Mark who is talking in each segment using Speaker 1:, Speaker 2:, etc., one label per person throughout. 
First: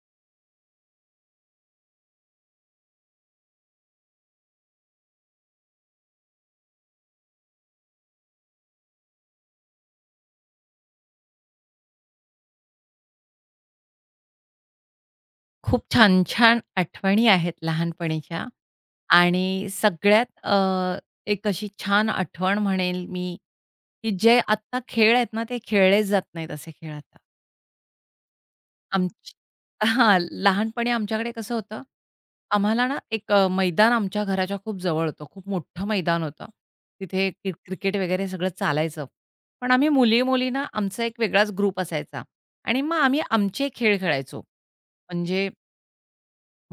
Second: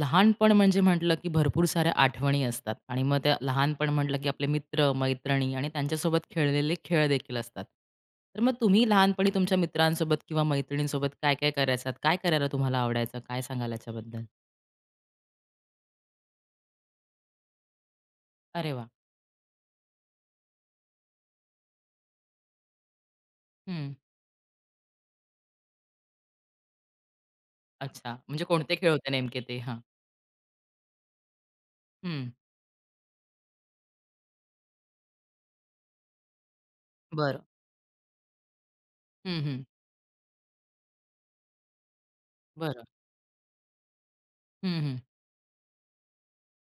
Speaker 1: लहानपण म्हणजे म्हटलं, की भरपूर साऱ्या आठवणी असतात आणि मग त्या लहानपण म्हटलं, की आपले मित्र, मैत्रिणी आणि त्यांच्यासोबत खेळलेले खेळ देखील असतात. तर मग तुम्ही लहानपणी तुमच्या मित्रांसोबत किंवा मैत्रिणींसोबत काय-काय करायचात? काय करायला तुम्हाला आवडायचं? काय सांगाल याच्याबद्दल?
Speaker 2: खूप छान-छान आठवणी आहेत लहानपणीच्या
Speaker 1: अरे वाह!
Speaker 2: आणि सगळ्यात एक अशी छान आठवण म्हणेल मी,
Speaker 1: हं.
Speaker 2: की जे आत्ता खेळ आहेत ना, ते खेळले जात नाहीत असे खेळ आता.
Speaker 1: अच्छा. म्हणजे कोणते खेळ होते
Speaker 2: आमची
Speaker 1: नेमके ते? हां.
Speaker 2: हां, लहानपणी आमच्याकडे कसं होतं,
Speaker 1: हं.
Speaker 2: आम्हाला ना एक मैदान आमच्या घराच्या खूप जवळ होतं. खूप मोठं मैदान होतं. तिथे
Speaker 1: बरं.
Speaker 2: क्रिकेट वगैरे सगळं चालायचं.
Speaker 1: हं, हं.
Speaker 2: पण आम्ही मुली-मुली ना, आमचा एक वेगळाच ग्रुप असायचा आणि
Speaker 1: बरं.
Speaker 2: मग आम्ही आमचे खेळ खेळायचो.
Speaker 1: हं, हं.
Speaker 2: म्हणजे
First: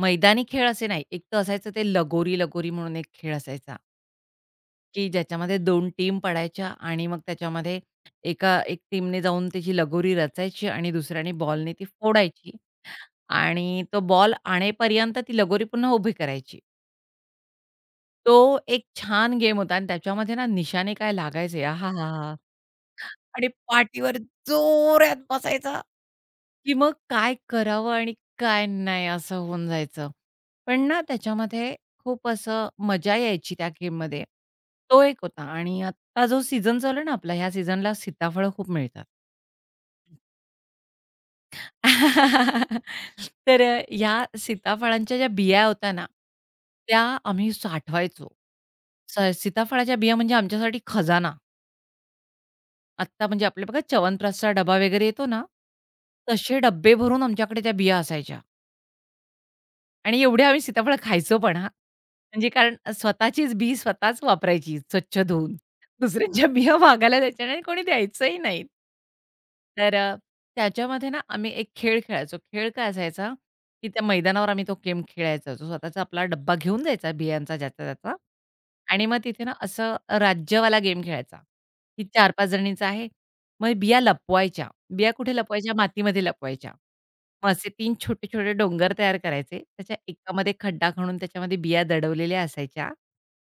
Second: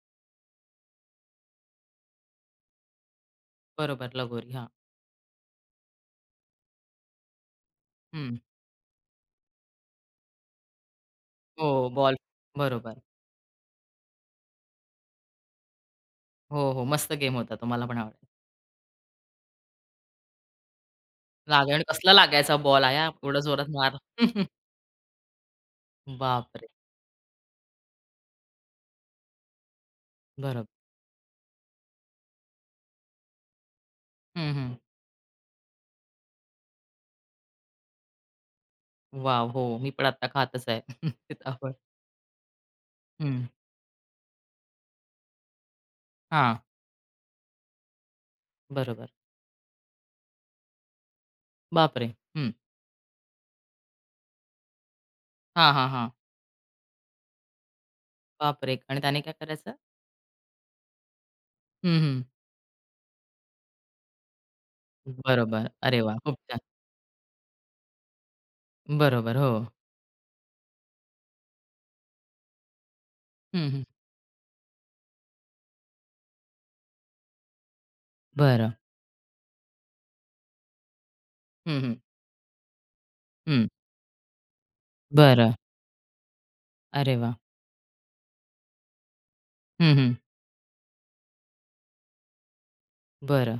Speaker 2: मैदानी खेळ असे नाही. एक तर असायचं ते लगोरी-लगोरी म्हणून एक खेळ असायचा,
Speaker 1: बरोबर. लगोरी. हां.
Speaker 2: की ज्याच्यामध्ये 2 टीम पडायच्या आणि मग त्याच्यामध्ये
Speaker 1: हं.
Speaker 2: एक टीमने जाऊन त्याची लगोरी रचायची आणि दुसऱ्याने बॉलने ती
Speaker 1: हो, बॉल.
Speaker 2: फोडायची
Speaker 1: बरोबर.
Speaker 2: आणि तो बॉल आणेपर्यंत ती लगोरी पुन्हा उभी करायची.
Speaker 1: हो, हो. मस्त गेम होता. तो पण आवडायचा.
Speaker 2: तो एक छान गेम होता आणि त्याच्यामध्ये ना निशाणे काय लागायचे
Speaker 1: लागण कसला
Speaker 2: आहाहाहा!
Speaker 1: लागायचा बॉल आया एवढा
Speaker 2: आणि
Speaker 1: जोरात मार.
Speaker 2: पाठीवर जोरात बसायचा
Speaker 1: बापरे!
Speaker 2: की मग काय करावं आणि काय नाही असं होऊन जायचं.
Speaker 1: बरोबर.
Speaker 2: पण ना त्याच्यामध्ये खूप असं मजा यायची त्या गेममध्ये.
Speaker 1: हं, हं.
Speaker 2: तो एक होता आणि आत्ता जो सीझन चालू आहे ना आपला, ह्या सीझनला सीताफळं खूप मिळतात.
Speaker 1: वॉव! हो, मी पण आता खातच आहे सीताफळ. हं.
Speaker 2: तर ह्या सीताफळांच्या ज्या बिया होत्या ना,
Speaker 1: हां.
Speaker 2: त्या आम्ही साठवायचो.
Speaker 1: बरोबर.
Speaker 2: सीताफळाच्या बिया म्हणजे आमच्यासाठी खजाना.
Speaker 1: बापरे! हं.
Speaker 2: आत्ता म्हणजे आपले बघा च्यवनप्राशचा डबा वगैरे येतो ना,
Speaker 1: हां, हां, हां.
Speaker 2: तसे डब्बे भरून आमच्याकडे त्या बिया असायच्या.
Speaker 1: बापरे! आणि त्याने काय करायचं?
Speaker 2: आणि एवढे आम्ही सीताफळ खायचो पण हां.
Speaker 1: हं, हं.
Speaker 2: म्हणजे कारण स्वतःचीच बी स्वतःच वापरायची स्वच्छ धुवून.
Speaker 1: बरोबर. अरे वाह! खूप
Speaker 2: दुसऱ्यांच्या
Speaker 1: छान.
Speaker 2: बिया मागायला जायच्या नाही आणि कोणी द्यायचंही नाही.
Speaker 1: बरोबर. हो.
Speaker 2: तर त्याच्यामध्ये ना आम्ही एक खेळ खेळायचो. खेळ काय असायचा,
Speaker 1: हं, हं.
Speaker 2: की त्या मैदानावर आम्ही तो गेम खेळायचो. जो स्वतःचा आपला डब्बा घेऊन जायचा बियांचा ज्याचा त्याचा
Speaker 1: बरं.
Speaker 2: आणि मग तिथे ना असं राज्यवाला गेम खेळायचा,
Speaker 1: हं, हं.
Speaker 2: की 4-5 जणींचा आहे.
Speaker 1: हं.
Speaker 2: मग बिया लपवायच्या. बिया कुठे
Speaker 1: बरं.
Speaker 2: लपवायच्या? मातीमध्ये लपवायच्या.
Speaker 1: अरे वाह!
Speaker 2: मग असे 3 छोटे-छोटे डोंगर तयार करायचे.
Speaker 1: हं,
Speaker 2: त्याच्या
Speaker 1: हं.
Speaker 2: एकामध्ये खड्डा खणून त्याच्यामध्ये बिया दडवलेल्या असायच्या
Speaker 1: बरं.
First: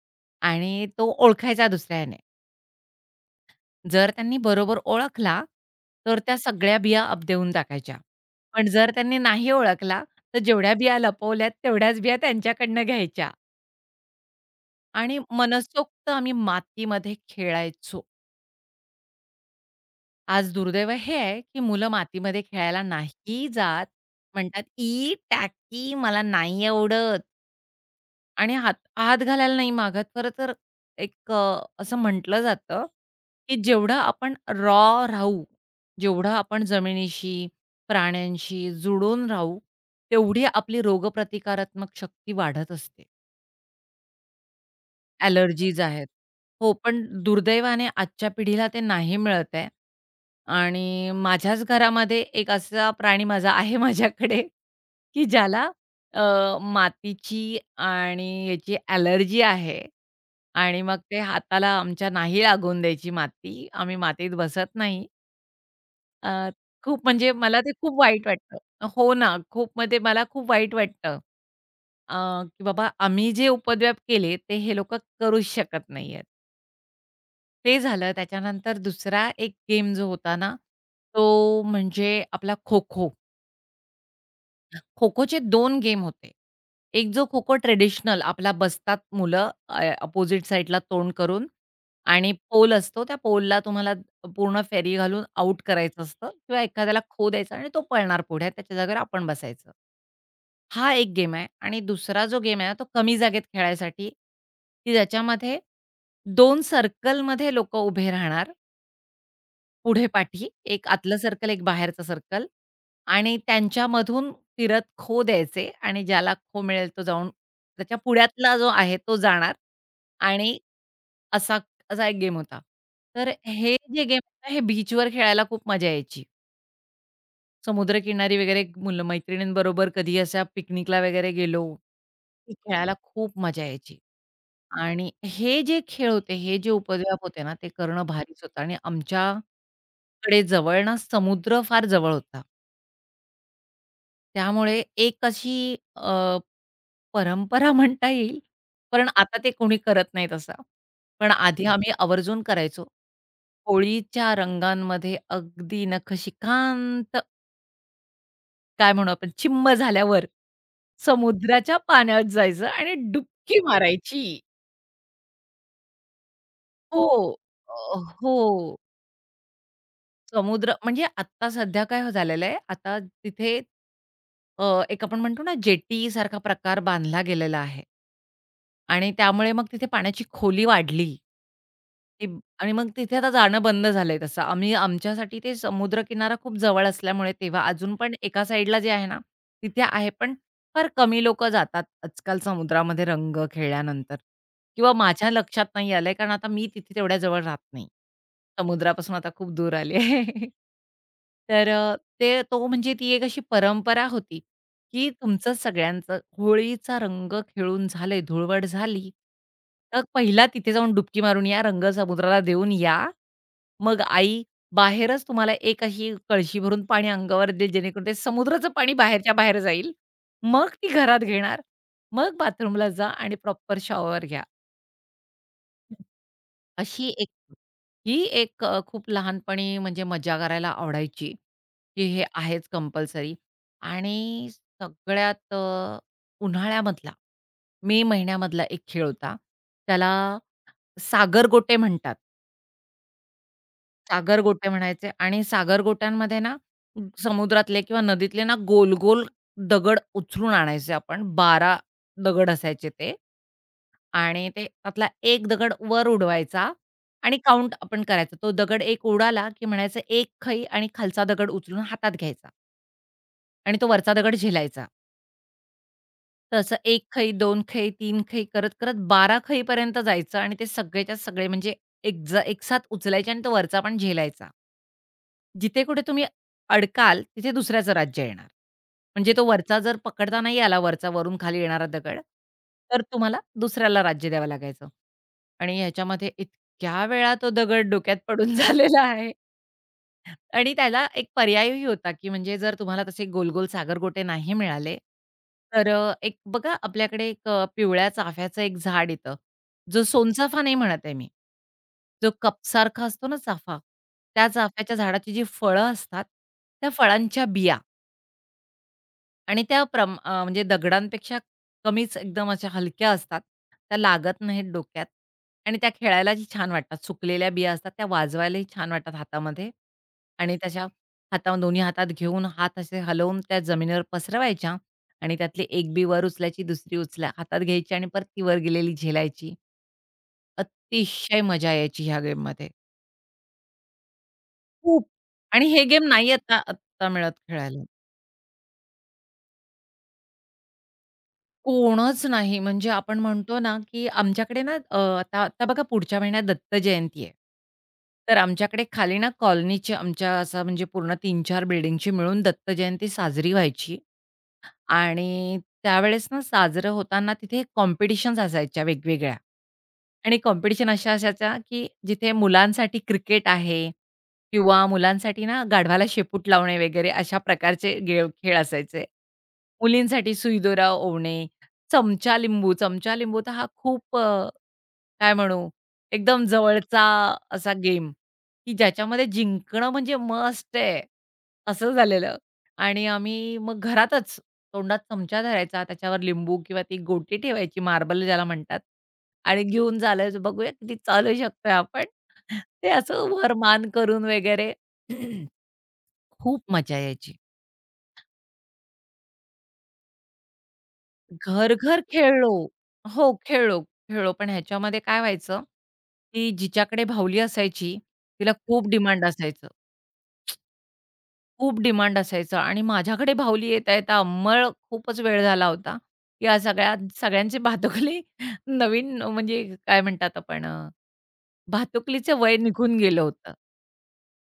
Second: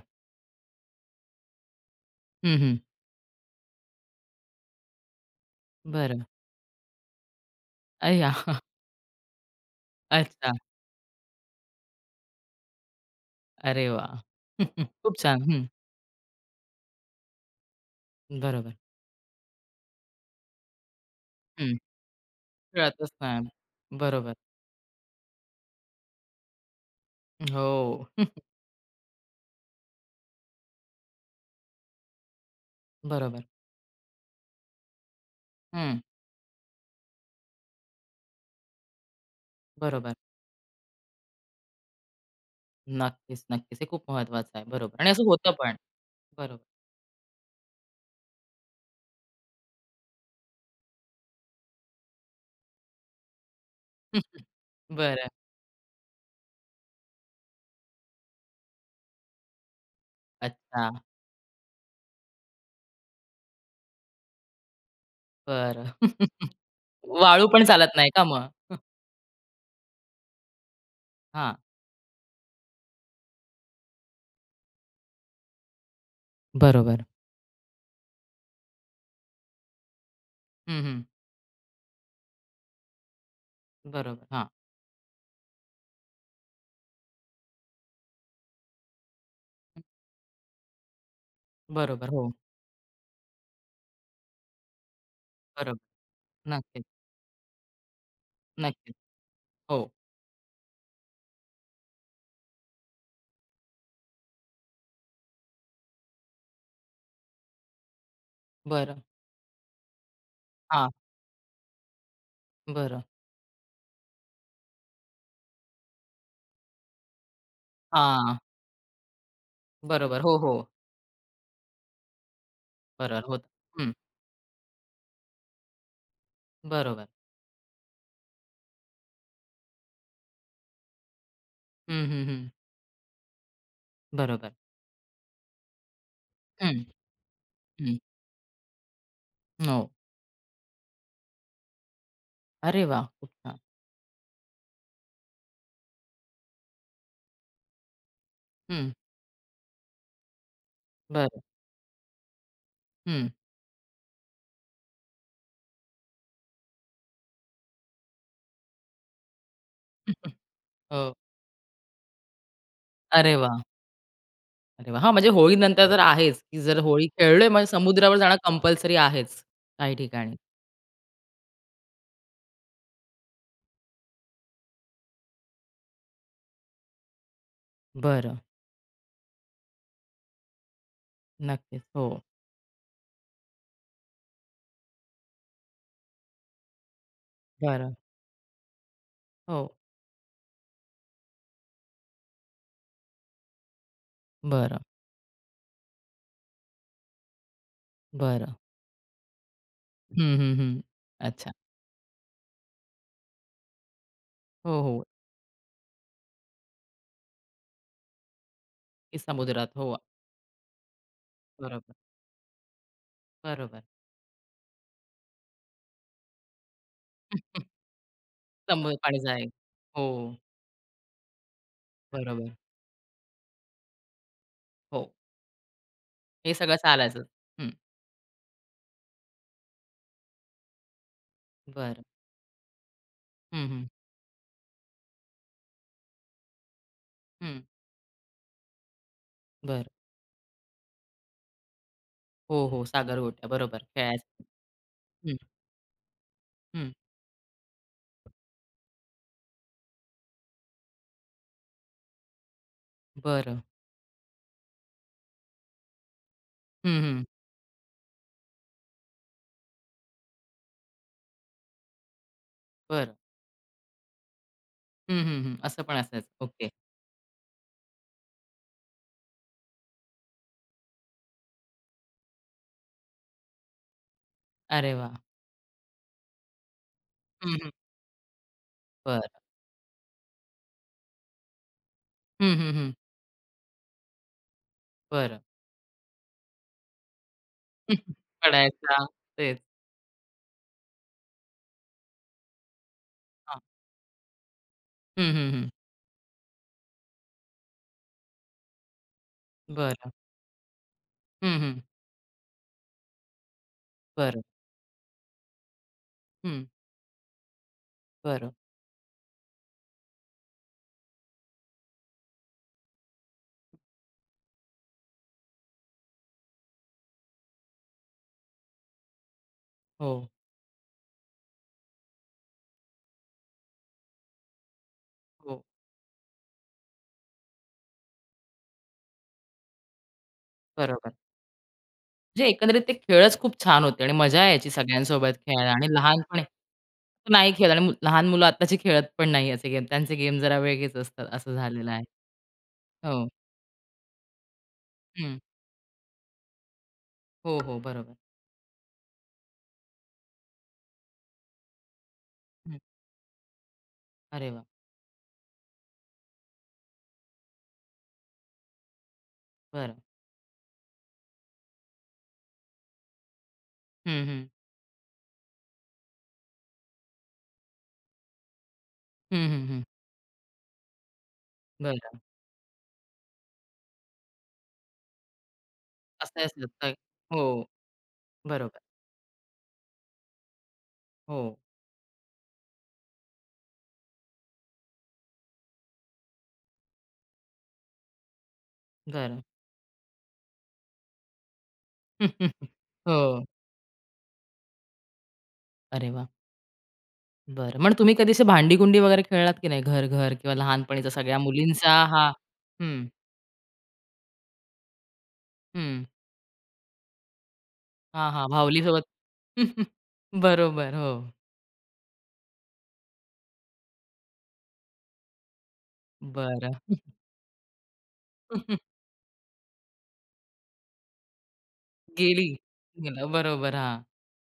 Speaker 2: आणि तो ओळखायचा दुसऱ्या
Speaker 1: हं, हं.
Speaker 2: जर त्यांनी बरोबर ओळखला, तर
Speaker 1: बरं.
Speaker 2: त्या सगळ्या बिया अप देऊन टाकायच्या.
Speaker 1: अय्या!
Speaker 2: पण जर त्यांनी नाही ओळखला, तर
Speaker 1: अच्छा.
Speaker 2: जेवढ्या बिया लपवल्यात तेवढ्याच बिया त्यांच्याकडनं घ्यायच्या
Speaker 1: अरे वाह! खूप
Speaker 2: आणि
Speaker 1: छान. हं.
Speaker 2: मनसोक्त आम्ही मातीमध्ये खेळायचो.
Speaker 1: बरोबर.
Speaker 2: आज दुर्दैव हे आहे, की
Speaker 1: हं.
Speaker 2: मुलं मातीमध्ये खेळायला
Speaker 1: कळतच नाही.
Speaker 2: नाही जात.
Speaker 1: बरोबर.
Speaker 2: म्हणतात, "ई, टॅकी मला नाही आवडत."
Speaker 1: हो.
Speaker 2: आणि हात हात घालायला नाही मागत. खरं तर एक असं म्हटलं जातं,
Speaker 1: बरोबर.
Speaker 2: की जेवढं आपण रॉ राहू,
Speaker 1: हं.
Speaker 2: जेवढं आपण जमिनीशी, प्राण्यांशी जुडून राहू,
Speaker 1: बरोबर.
Speaker 2: तेवढी आपली रोगप्रतिकारात्मक शक्ती वाढत असते.
Speaker 1: नक्कीच, नक्कीच. हे खूप महत्वाचं आहे. बरोबर आणि असं होतं पण.
Speaker 2: ॲलर्जीज आहेत.
Speaker 1: बरोबर.
Speaker 2: हो, पण दुर्दैवाने आजच्या पिढीला ते नाही मिळत आहे. आणि माझ्याच घरामध्ये एक असा प्राणी माझा आहे माझ्याकडे, की
Speaker 1: बरं.
Speaker 2: ज्याला मातीची आणि याची ॲलर्जी आहे आणि
Speaker 1: अच्छा.
Speaker 2: मग ते हाताला आमच्या नाही लागून द्यायची माती. आम्ही मातीत बसत नाही.
Speaker 1: बरं.
Speaker 2: अ, खूप म्हणजे
Speaker 1: वाळू
Speaker 2: मला
Speaker 1: पण
Speaker 2: ते
Speaker 1: चालत
Speaker 2: खूप
Speaker 1: नाही का
Speaker 2: वाईट
Speaker 1: मग?
Speaker 2: वाटतं. हो ना, खूप मग ते मला खूप वाईट वाटतं.
Speaker 1: हां.
Speaker 2: अ, की बाबा आम्ही जे उपद्व्याप केले ते हे लोकं करूच शकत नाहीयेत.
Speaker 1: बरोबर.
Speaker 2: ते झालं त्याच्यानंतर दुसरा एक गेम जो होता ना,
Speaker 1: हं, हं.
Speaker 2: तो म्हणजे आपला खो-खो.
Speaker 1: बरोबर. हां.
Speaker 2: खो-खोचे दोन गेम होते. एक जो खो-खो ट्रेडिशनल आपला बसतात मुलं अपोझिट साइडला तोंड करून
Speaker 1: बरोबर. हो.
Speaker 2: आणि पोल असतो. त्या पोलला तुम्हाला पूर्ण फेरी घालून आउट
Speaker 1: बरोबर.
Speaker 2: करायचं असतं किंवा
Speaker 1: नक्कीच,
Speaker 2: एखाद्याला खो द्यायचा आणि तो पळणार पुढे त्याच्या
Speaker 1: नक्कीच.
Speaker 2: जागेवर आपण बसायचं.
Speaker 1: हो.
Speaker 2: हा एक गेम आहे आणि दुसरा जो गेम आहे ना, तो कमी जागेत खेळायसाठी, की ज्याच्यामध्ये 2 सर्कलमध्ये लोकं उभे राहणार
Speaker 1: बरं.
Speaker 2: पुढे पाठी, एक
Speaker 1: हां.
Speaker 2: आतलं सर्कल, एक बाहेरचं सर्कल
Speaker 1: बरं.
Speaker 2: आणि त्यांच्यामधून फिरत खो द्यायचे आणि ज्याला खो मिळेल तो जाऊन त्याच्या
Speaker 1: हां.
Speaker 2: पुढ्यातला जो आहे तो जाणार
Speaker 1: बरोबर. हो, हो.
Speaker 2: आणि असा असा एक गेम होता.
Speaker 1: बरोबर
Speaker 2: तर
Speaker 1: होतं.
Speaker 2: हे
Speaker 1: हं.
Speaker 2: जे गेम होता हे बीचवर खेळायला खूप मजा यायची.
Speaker 1: बरोबर.
Speaker 2: समुद्रकिनारी वगैरे मुलं मैत्रिणींबरोबर कधी अशा पिकनिकला वगैरे गेलो,
Speaker 1: हं, हं, हं.
Speaker 2: की खेळायला खूप मजा यायची.
Speaker 1: बरोबर.
Speaker 2: आणि हे जे खेळ होते, हे जे
Speaker 1: हं,
Speaker 2: उपद्व्याप होते ना, ते
Speaker 1: हं.
Speaker 2: करणं भारीच होतं आणि
Speaker 1: हो.
Speaker 2: आमच्याकडे जवळ ना समुद्र फार जवळ होता.
Speaker 1: अरे वाह! खूप छान.
Speaker 2: त्यामुळे एक अशी अ, परंपरा म्हणता येईल,
Speaker 1: हं.
Speaker 2: पण आता ते कोणी करत नाही तसा,
Speaker 1: बरं.
Speaker 2: पण आधी आम्ही आवर्जून करायचो.
Speaker 1: हं.
Speaker 2: होळीच्या रंगांमध्ये अगदी नखशिखांत काय म्हणू आपण चिम्म झाल्यावर
Speaker 1: हो.
Speaker 2: समुद्राच्या पाण्यात जायचं आणि
Speaker 1: अरे
Speaker 2: डुबकी
Speaker 1: वाह!
Speaker 2: मारायची.
Speaker 1: अरे वाह! हां, म्हणजे होळीनंतर तर आहेच, की जर
Speaker 2: हो.
Speaker 1: होळी खेळलोय म्हणजे समुद्रावर जाणं
Speaker 2: हो.
Speaker 1: कंपल्सरी आहेच काही ठिकाणी.
Speaker 2: समुद्र म्हणजे आत्ता सध्या काय हो झालेलं आहे, आता तिथे एक आपण म्हणतो ना, जेटी सारखा प्रकार बांधला गेलेला आहे
Speaker 1: बरं.
Speaker 2: आणि त्यामुळे मग तिथे पाण्याची खोली वाढली.
Speaker 1: नक्कीच. हो.
Speaker 2: ते आणि मग तिथे आता जाणं बंद झालंय तसं. आम्ही आमच्यासाठी ते समुद्रकिनारा खूप जवळ असल्यामुळे तेव्हा
Speaker 1: बरं.
Speaker 2: अजून पण एका साइडला जे आहे ना,
Speaker 1: हो.
Speaker 2: तिथे आहे. पण फार कमी लोकं जातात आजकाल समुद्रामध्ये रंग खेळल्यानंतर
Speaker 1: बरं,
Speaker 2: किंवा माझ्या लक्षात नाही आलंय, कारण आता मी तिथे तेवढ्या जवळ राहत नाही.
Speaker 1: बरं.
Speaker 2: समुद्रापासून आता खूप दूर आले.
Speaker 1: हं, हं, हं. अच्छा.
Speaker 2: तर अ, ते तो म्हणजे ती एक अशी परंपरा होती
Speaker 1: हो, हो.
Speaker 2: की तुमचं सगळ्यांचं होळीचा रंग खेळून झाले, धुळवट झाली,
Speaker 1: की समुद्रात. हो.
Speaker 2: तर पहिला तिथे जाऊन डुबकी मारून या, रंग
Speaker 1: बरोबर,
Speaker 2: समुद्राला देऊन या.
Speaker 1: बरोबर.
Speaker 2: मग आई बाहेरच तुम्हाला एक अशी कळशी भरून पाणी अंगावर देईल, जेणेकरून ते समुद्राचं पाणी
Speaker 1: समोर पाणी
Speaker 2: बाहेरच्या
Speaker 1: जाईल.
Speaker 2: बाहेर जाईल.
Speaker 1: हो.
Speaker 2: मग ती घरात घेणार. मग
Speaker 1: बरोबर.
Speaker 2: बाथरूमला जा आणि प्रॉपर शॉवर घ्या.
Speaker 1: हो. हे सगळं
Speaker 2: अशी
Speaker 1: चालायचंच.
Speaker 2: एक
Speaker 1: हं.
Speaker 2: ही एक खूप लहानपणी म्हणजे मजा करायला आवडायची, की
Speaker 1: बरं.
Speaker 2: हे आहेच कंपल्सरी
Speaker 1: हं, हं.
Speaker 2: आणि सगळ्यात उन्हाळ्यामधला,
Speaker 1: हं.
Speaker 2: मे महिन्यामधला एक खेळ होता.
Speaker 1: बरं.
Speaker 2: त्याला सागरगोटे म्हणतात.
Speaker 1: हो, हो. सागरगोटया. बरोबर.
Speaker 2: सागर
Speaker 1: खेळायचं.
Speaker 2: गोटे म्हणायचे
Speaker 1: हं,
Speaker 2: आणि सागरगोट्यांमध्ये ना,
Speaker 1: हं.
Speaker 2: समुद्रातले किंवा नदीतले ना, गोल-गोल दगड उचलून आणायचे आपण. 12 दगड असायचे ते
Speaker 1: बरं.
Speaker 2: आणि ते त्यातला एक दगड वर उडवायचा
Speaker 1: हं, हं.
Speaker 2: आणि काउंट आपण करायचा. तो दगड एक उडाला, की म्हणायचं "एक खई" आणि खालचा दगड उचलून हातात घ्यायचा
Speaker 1: बरं.
Speaker 2: आणि तो वरचा दगड झेलायचा.
Speaker 1: हं, हं, हं. असं पण असायचं.
Speaker 2: तर
Speaker 1: ओके.
Speaker 2: एक 1 खई, 2 खई, 3 खई करत-करत 12 खईपर्यंत जायचं आणि ते सगळेच्या सगळे म्हणजे एकसाथ उचलायचे आणि तो वरचा पण झेलायचा.
Speaker 1: अरे वाह!
Speaker 2: जिथे कुठे तुम्ही अडकाल, तिथे
Speaker 1: हं.
Speaker 2: दुसऱ्याचं राज्य येणार.
Speaker 1: बरं.
Speaker 2: म्हणजे तो वरचा जर पकडता नाही आला, वरचा वरून खाली येणारा दगड,
Speaker 1: हं, हं, हं.
Speaker 2: तर तुम्हाला दुसऱ्याला राज्य द्यावं लागायचं.
Speaker 1: बरं.
Speaker 2: आणि ह्याच्यामध्ये इतक्या वेळा तो दगड
Speaker 1: हं, हं.
Speaker 2: डोक्यात पडून झालेला
Speaker 1: पडायचा
Speaker 2: आहे
Speaker 1: तेच.
Speaker 2: आणि त्याला एक पर्यायही होता, की म्हणजे जर तुम्हाला तसे
Speaker 1: हां.
Speaker 2: गोल-गोल सागरगोटे नाही मिळाले,
Speaker 1: हं, हं, हं.
Speaker 2: तर एक बघा आपल्याकडे एक पिवळ्या चाफ्याचं एक झाड येतं. जो
Speaker 1: बरं.
Speaker 2: सोनचाफा नाही म्हणत आहे मी.
Speaker 1: हं, हं.
Speaker 2: जो कपसारखा असतो ना चाफा,
Speaker 1: बरं.
Speaker 2: त्या चाफ्याच्या झाडाची जी फळं असतात,
Speaker 1: हं.
Speaker 2: त्या फळांच्या बिया
Speaker 1: बरं.
Speaker 2: आणि म्हणजे दगडांपेक्षा कमीच एकदम अशा हलक्या असतात. त्या लागत नाहीत डोक्यात आणि त्या खेळायलाही छान वाटतात. सुकलेल्या बिया असतात त्या वाजवायलाही छान वाटतात हातामध्ये
Speaker 1: हो,
Speaker 2: आणि हातावर दोन्ही हातात घेऊन हात असे हलवून त्या जमिनीवर पसरवायच्या आणि
Speaker 1: हो.
Speaker 2: त्यातली एक बी वर उचलायची, दुसरी उचला हातात घ्यायची आणि परत ती वर गेलेली झेलायची.
Speaker 1: बरोबर.
Speaker 2: अतिशय मजा यायची ह्या
Speaker 1: म्हणजे
Speaker 2: गेममध्ये.
Speaker 1: एकंदरीत ते खेळच खूप छान होते आणि मजा यायची
Speaker 2: खूप.
Speaker 1: सगळ्यांसोबत
Speaker 2: आणि
Speaker 1: खेळायला
Speaker 2: हे
Speaker 1: आणि
Speaker 2: गेम नाही
Speaker 1: लहानपणी
Speaker 2: आता आत्ता मिळत
Speaker 1: नाही खेळत आणि
Speaker 2: खेळायला.
Speaker 1: लहान मुलं आत्ताची खेळत पण नाही असे गेम. त्यांचे गेम जरा वेगळेच असतात असं झालेलं आहे.
Speaker 2: कोणच नाही. म्हणजे आपण
Speaker 1: हो.
Speaker 2: म्हणतो ना, की आमच्याकडे ना अ,
Speaker 1: हं.
Speaker 2: आता आता बघा पुढच्या महिन्यात दत्त जयंती आहे.
Speaker 1: हो, हो. बरोबर.
Speaker 2: तर आमच्याकडे खाली ना कॉलनीची आमच्या असं म्हणजे पूर्ण 3-4 बिल्डिंगची मिळून दत्त
Speaker 1: हं.
Speaker 2: जयंती साजरी व्हायची
Speaker 1: अरे वाह!
Speaker 2: आणि त्यावेळेस ना साजरं होताना तिथे कॉम्पिटिशन्स असायच्या वेगवेगळ्या
Speaker 1: बरं.
Speaker 2: आणि कॉम्पिटिशन अशा असायच्या, की जिथे मुलांसाठी क्रिकेट आहे
Speaker 1: हं, हं.
Speaker 2: किंवा मुलांसाठी ना गाढवाला शेपूट लावणे वगैरे अशा प्रकारचे खेळ असायचे.
Speaker 1: हं, हं, हं.
Speaker 2: मुलींसाठी सुईदोरा ओवणे,
Speaker 1: बरं.
Speaker 2: चमचा लिंबू. चमचा लिंबू तर हा खूप अ, काय म्हणू
Speaker 1: असे
Speaker 2: एकदम
Speaker 1: असतात.
Speaker 2: जवळचा
Speaker 1: हो.
Speaker 2: असा गेम, की
Speaker 1: बरोबर.
Speaker 2: ज्याच्यामध्ये जिंकणं म्हणजे मस्ट आहे,
Speaker 1: हो.
Speaker 2: असं झालेलं. आणि आम्ही मग घरातच तोंडात चमचा धरायचा, त्याच्यावर लिंबू किंवा ती गोटी ठेवायची मार्बल ज्याला म्हणतात
Speaker 1: बरं.
Speaker 2: आणि घेऊन चालायचं. बघूया किती चालू शकतोय आपण. ते असं
Speaker 1: हो.
Speaker 2: वर मान करून वगैरे.
Speaker 1: अरे वाह!
Speaker 2: खूप मजा यायची.
Speaker 1: बरं. मग तुम्ही कधी अशी भांडी-कुंडी वगैरे खेळलात की नाही? घर-घर किंवा लहानपणीचा सगळ्या मुलींचा
Speaker 2: घर-घर
Speaker 1: हा
Speaker 2: खेळलो.
Speaker 1: हं,
Speaker 2: हो, खेळलो. पण ह्याच्यामध्ये काय व्हायचं,
Speaker 1: हं.
Speaker 2: की जिच्याकडे बाहुली असायची,
Speaker 1: हां, हां.
Speaker 2: तिला खूप
Speaker 1: भावलीसोबत
Speaker 2: डिमांड असायचं.
Speaker 1: बरोबर. हो.
Speaker 2: खूप डिमांड असायचं आणि माझ्याकडे बाहुली येता-येता अंमळ खूपच वेळ झाला होता. या
Speaker 1: बरं.
Speaker 2: सगळ्या सगळ्यांचे भातुकली नवीन म्हणजे काय म्हणतात आपण भातुकलीचे
Speaker 1: गेली.
Speaker 2: वय निघून गेलं
Speaker 1: गेलं.
Speaker 2: होतं.
Speaker 1: बरोबर. हां.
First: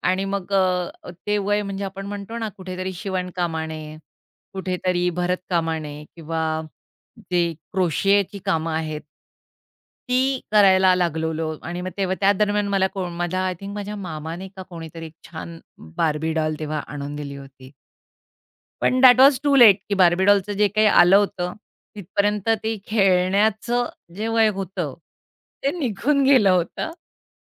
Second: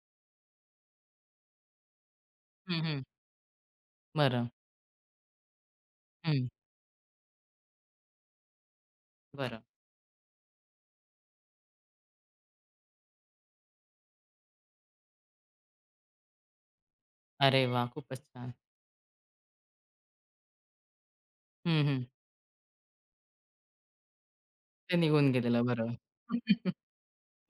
Speaker 2: आणि मग ते वय म्हणजे आपण म्हणतो ना
Speaker 1: हं,
Speaker 2: कुठेतरी
Speaker 1: हं.
Speaker 2: शिवणकामाने,
Speaker 1: बरं.
Speaker 2: कुठेतरी भरतकामाने किंवा
Speaker 1: हं.
Speaker 2: जे क्रोशियाची कामं आहेत,
Speaker 1: बरं.
Speaker 2: ती करायला लागलेलो आणि मग तेव्हा त्या दरम्यान मला कोण माझ्या आय थिंक माझ्या मामाने का कोणीतरी एक छान बार्बी डॉल तेव्हा आणून दिली
Speaker 1: अरे
Speaker 2: होती.
Speaker 1: वाह! खूपच छान.
Speaker 2: पण दॅट वॉज टू लेट, की बार्बी डॉलचं जे काही आलं होतं,
Speaker 1: हं, हं.
Speaker 2: तिथपर्यंत ते खेळण्याचं जे वय होतं,
Speaker 1: ते निघून गेलेलं.
Speaker 2: ते
Speaker 1: बरोबर.
Speaker 2: निघून गेलं होतं.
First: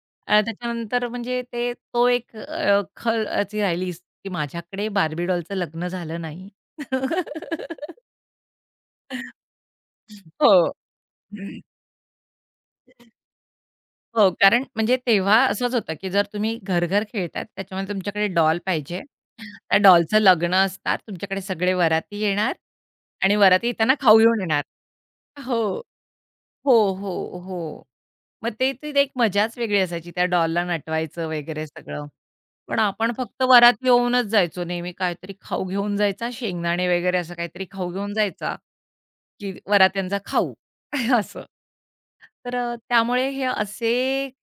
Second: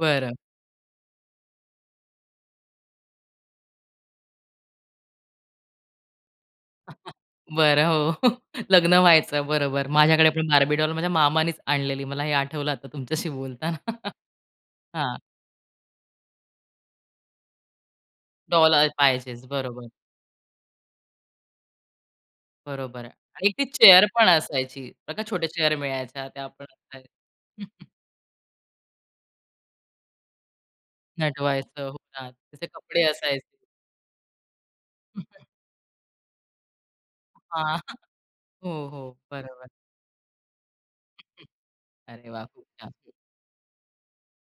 Speaker 1: बरं.
Speaker 2: आणि त्याच्यानंतर म्हणजे तो एक अ, खल अशी राहिलीच, की माझ्याकडे बार्बी डॉलचं लग्न झालं नाही.
Speaker 1: बरं. हो. लग्न व्हायचं. बरोबर. माझ्याकडे पण
Speaker 2: हो.
Speaker 1: बार्बी डॉल माझ्या मामानीच आणलेली. मला हे आठवलं आता तुमच्याशी बोलताना.
Speaker 2: हो, कारण म्हणजे
Speaker 1: हां.
Speaker 2: तेव्हा असंच होतं, की जर तुम्ही घर-घर खेळताय, त्याच्यामुळे तुमच्याकडे डॉल
Speaker 1: डॉल
Speaker 2: पाहिजे.
Speaker 1: पाहिजेच.
Speaker 2: त्या
Speaker 1: बरोबर.
Speaker 2: डॉलचं लग्न असणार, तुमच्याकडे सगळे वराती येणार
Speaker 1: बरोबर आहे.
Speaker 2: आणि
Speaker 1: आणि एक ती
Speaker 2: वराती येताना
Speaker 1: चेअर
Speaker 2: खाऊ
Speaker 1: पण
Speaker 2: घेऊन येणार.
Speaker 1: असायची. बघा छोट्या
Speaker 2: हो.
Speaker 1: चेअर मिळायच्या त्या पण
Speaker 2: हो,
Speaker 1: असायच्या.
Speaker 2: हो, हो. मग ती एक मजाच वेगळी असायची. त्या डॉलला नटवायचं वगैरे
Speaker 1: नटवायचं हो
Speaker 2: सगळं.
Speaker 1: ना. त्याचे
Speaker 2: पण
Speaker 1: कपडे
Speaker 2: आपण फक्त
Speaker 1: असायचे.
Speaker 2: वरात येऊनच जायचो नेहमी काहीतरी खाऊ घेऊन जायचा, शेंगदाणे वगैरे असं काहीतरी
Speaker 1: हां.
Speaker 2: खाऊ घेऊन जायचा,
Speaker 1: हो, हो.
Speaker 2: की
Speaker 1: बरोबर.
Speaker 2: वरात्यांचा खाऊ असं.
Speaker 1: अरे वाह!
Speaker 2: तर
Speaker 1: खूप छान.
Speaker 2: त्यामुळे हे असे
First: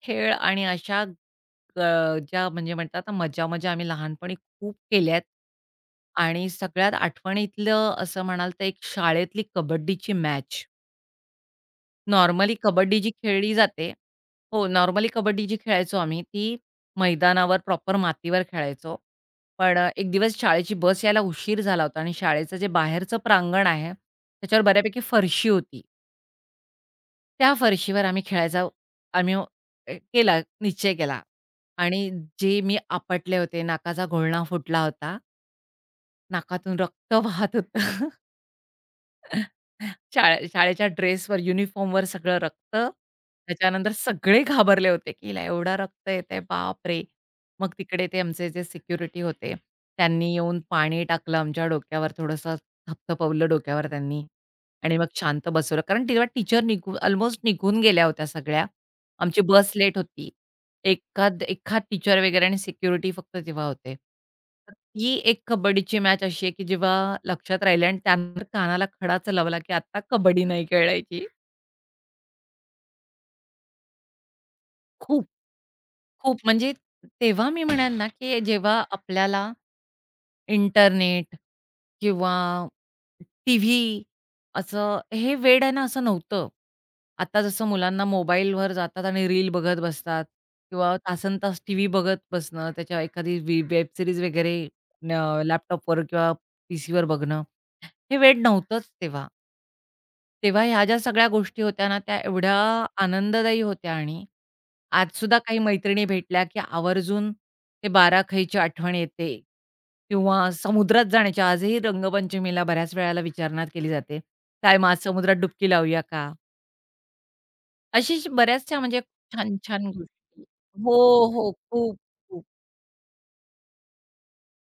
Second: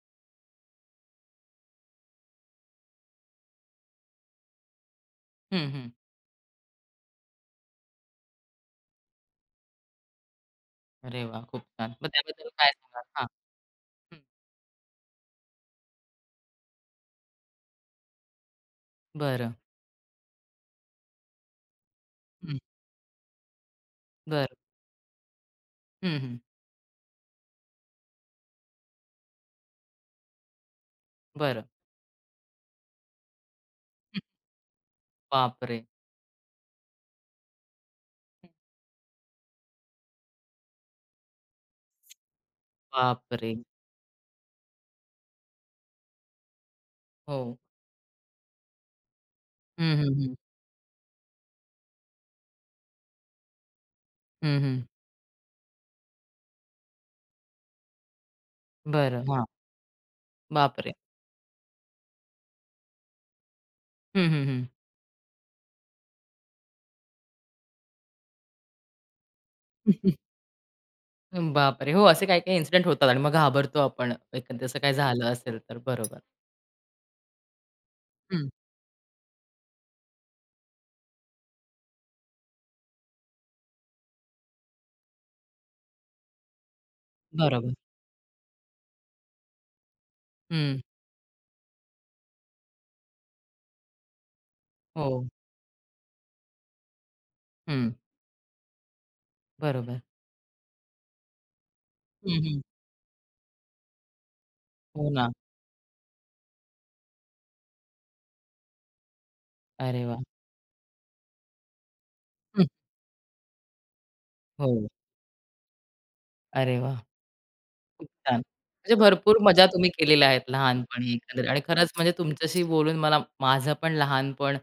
Speaker 2: खेळ आणि अशा अ, ज्या म्हणजे म्हणतात ना मजा-मजा आम्ही लहानपणी खूप केल्यात.
Speaker 1: हं, हं.
Speaker 2: आणि सगळ्यात आठवणीतलं असं म्हणाल तर एक शाळेतली कबड्डीची मॅच.
Speaker 1: अरे वाह! खूप छान. मग त्याबद्दल
Speaker 2: नॉर्मली
Speaker 1: काय
Speaker 2: कबड्डी
Speaker 1: सांगाल?
Speaker 2: जी
Speaker 1: हां.
Speaker 2: खेळली जाते
Speaker 1: हं.
Speaker 2: हो, नॉर्मली कबड्डी जी खेळायचो आम्ही, ती मैदानावर प्रॉपर मातीवर खेळायचो.
Speaker 1: बरं.
Speaker 2: पण एक दिवस शाळेची बस यायला उशीर झाला होता आणि शाळेचं
Speaker 1: हं.
Speaker 2: जे बाहेरचं प्रांगण आहे,
Speaker 1: बरं.
Speaker 2: त्याच्यावर बऱ्यापैकी फरशी होती.
Speaker 1: हं, हं.
Speaker 2: त्या फरशीवर आम्ही खेळायचा आम्ही अ, केला निश्चय केला
Speaker 1: बरं.
Speaker 2: आणि जे मी आपटले होते, नाकाचा
Speaker 1: हं.
Speaker 2: घोळणा फुटला होता,
Speaker 1: बापरे!
Speaker 2: नाकातून रक्त वाहत होतं. शाळेच्या ड्रेसवर, युनिफॉर्मवर सगळं रक्त.
Speaker 1: बापरे!
Speaker 2: त्याच्यानंतर सगळे घाबरले होते, की हिला एवढं रक्त येतंय, बापरे!
Speaker 1: हो.
Speaker 2: मग तिकडे ते आमचे जे सिक्युरिटी होते,
Speaker 1: हं, हं,
Speaker 2: त्यांनी
Speaker 1: हं.
Speaker 2: येऊन पाणी टाकलं आमच्या डोक्यावर, थोडंसं थपथपवलं डोक्यावर त्यांनी
Speaker 1: हं, हं.
Speaker 2: आणि मग शांत बसवलं. कारण तेव्हा टीचर अल्मोस्ट निघून गेल्या होत्या सगळ्या.
Speaker 1: बरं.
Speaker 2: आमची
Speaker 1: हां.
Speaker 2: बस लेट होती.
Speaker 1: बापरे!
Speaker 2: एखाद एखाद टीचर वगैरे आणि सिक्युरिटी फक्त तेव्हा होते.
Speaker 1: हं, हं, हं.
Speaker 2: ही एक कबड्डीची मॅच अशी आहे, की जेव्हा लक्षात राहिली आणि त्यानंतर कानाला खडाच लावला, की आता कबड्डी नाही खेळायची.
Speaker 1: बापरे! हो, असे काही-काही इन्सिडेंट होतात आणि मग घाबरतो आपण. एखादं असं काही झालं
Speaker 2: खूप.
Speaker 1: असेल तर. बरोबर.
Speaker 2: खूप म्हणजे तेव्हा मी म्हणेन ना, की
Speaker 1: हं,
Speaker 2: जेव्हा आपल्याला इंटरनेट किंवा टीव्ही असं हे वेड आहे ना, असं नव्हतं. आता जसं
Speaker 1: बरोबर.
Speaker 2: मुलांना मोबाईलवर जातात आणि रील बघत बसतात
Speaker 1: हं,
Speaker 2: किंवा तासनतास टीव्ही बघत बसणं, त्याच्या एखादी वेब सिरीज वगैरे न
Speaker 1: हो.
Speaker 2: लॅपटॉपवर किंवा पीसीवर बघणं,
Speaker 1: हं,
Speaker 2: हे वेड नव्हतंच तेव्हा.
Speaker 1: बरोबर.
Speaker 2: तेव्हा ह्या ज्या सगळ्या गोष्टी होत्या ना, त्या
Speaker 1: हं,
Speaker 2: एवढ्या
Speaker 1: हं.
Speaker 2: आनंददायी होत्या आणि
Speaker 1: हो ना.
Speaker 2: आजसुद्धा काही मैत्रिणी भेटल्या, की आवर्जून ते बाराखैची आठवण येते
Speaker 1: अरे वाह!
Speaker 2: किंवा समुद्रात जाण्याची आजही रंगपंचमीला
Speaker 1: हं.
Speaker 2: बऱ्याच वेळेला विचारणा केली जाते. "काय
Speaker 1: हो,
Speaker 2: मग आज समुद्रात डुबकी लावूया का?"
Speaker 1: अरे वाह! खूप
Speaker 2: अशी
Speaker 1: छान.
Speaker 2: बऱ्याचशा
Speaker 1: म्हणजे
Speaker 2: म्हणजे
Speaker 1: भरपूर मजा
Speaker 2: छान-छान
Speaker 1: तुम्ही केलेल्या आहेत
Speaker 2: गोष्टी हो,
Speaker 1: लहानपणी एकंदरीत
Speaker 2: हो.
Speaker 1: आणि खरंच
Speaker 2: खूप,
Speaker 1: म्हणजे
Speaker 2: खूप.
Speaker 1: तुमच्याशी बोलून मला माझं पण लहानपण,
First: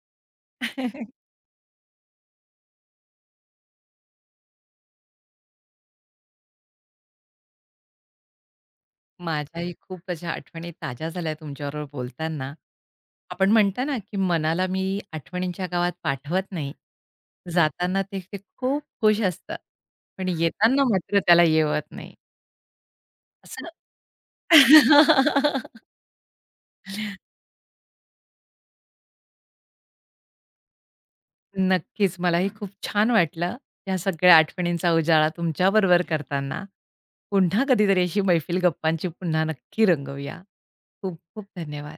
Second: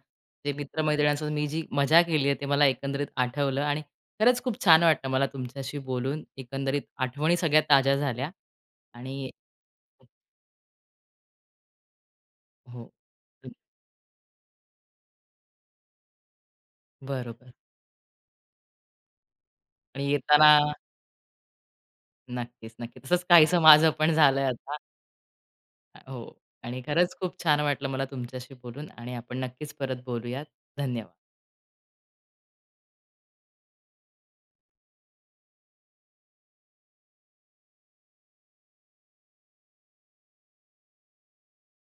Speaker 1: जे मित्र-मैत्रिणींसोबत मी जी मजा केली आहे, ते मला एकंदरीत आठवलं आणि खरंच खूप छान वाटलं मला तुमच्याशी बोलून. एकंदरीत आठवणी सगळ्या ताज्या झाल्या आणि
Speaker 2: माझ्याही खूप अशा आठवणी ताज्या झाल्या तुमच्याबरोबर बोलताना.
Speaker 1: हो,
Speaker 2: आपण म्हणतो ना, की मनाला मी आठवणींच्या गावात पाठवत नाही.
Speaker 1: बरोबर
Speaker 2: जाताना ते ते खूप खुश असतं.
Speaker 1: आणि
Speaker 2: पण
Speaker 1: येताना
Speaker 2: येताना मात्र त्याला येवत नाही.
Speaker 1: नक्कीच, नक्की. तसंच काहीसं
Speaker 2: असं.
Speaker 1: माझं पण झालंय आता. हो आणि खरंच खूप छान वाटलं मला तुमच्याशी बोलून आणि आपण नक्कीच परत बोलूयात. धन्यवाद.
Speaker 2: नक्कीच. मलाही खूप छान वाटलं, या सगळ्या आठवणींचा उजाळा तुमच्याबरोबर करताना. पुन्हा कधीतरी अशी मैफिल गप्पांची पुन्हा नक्की रंगवूया. खूप खूप धन्यवाद.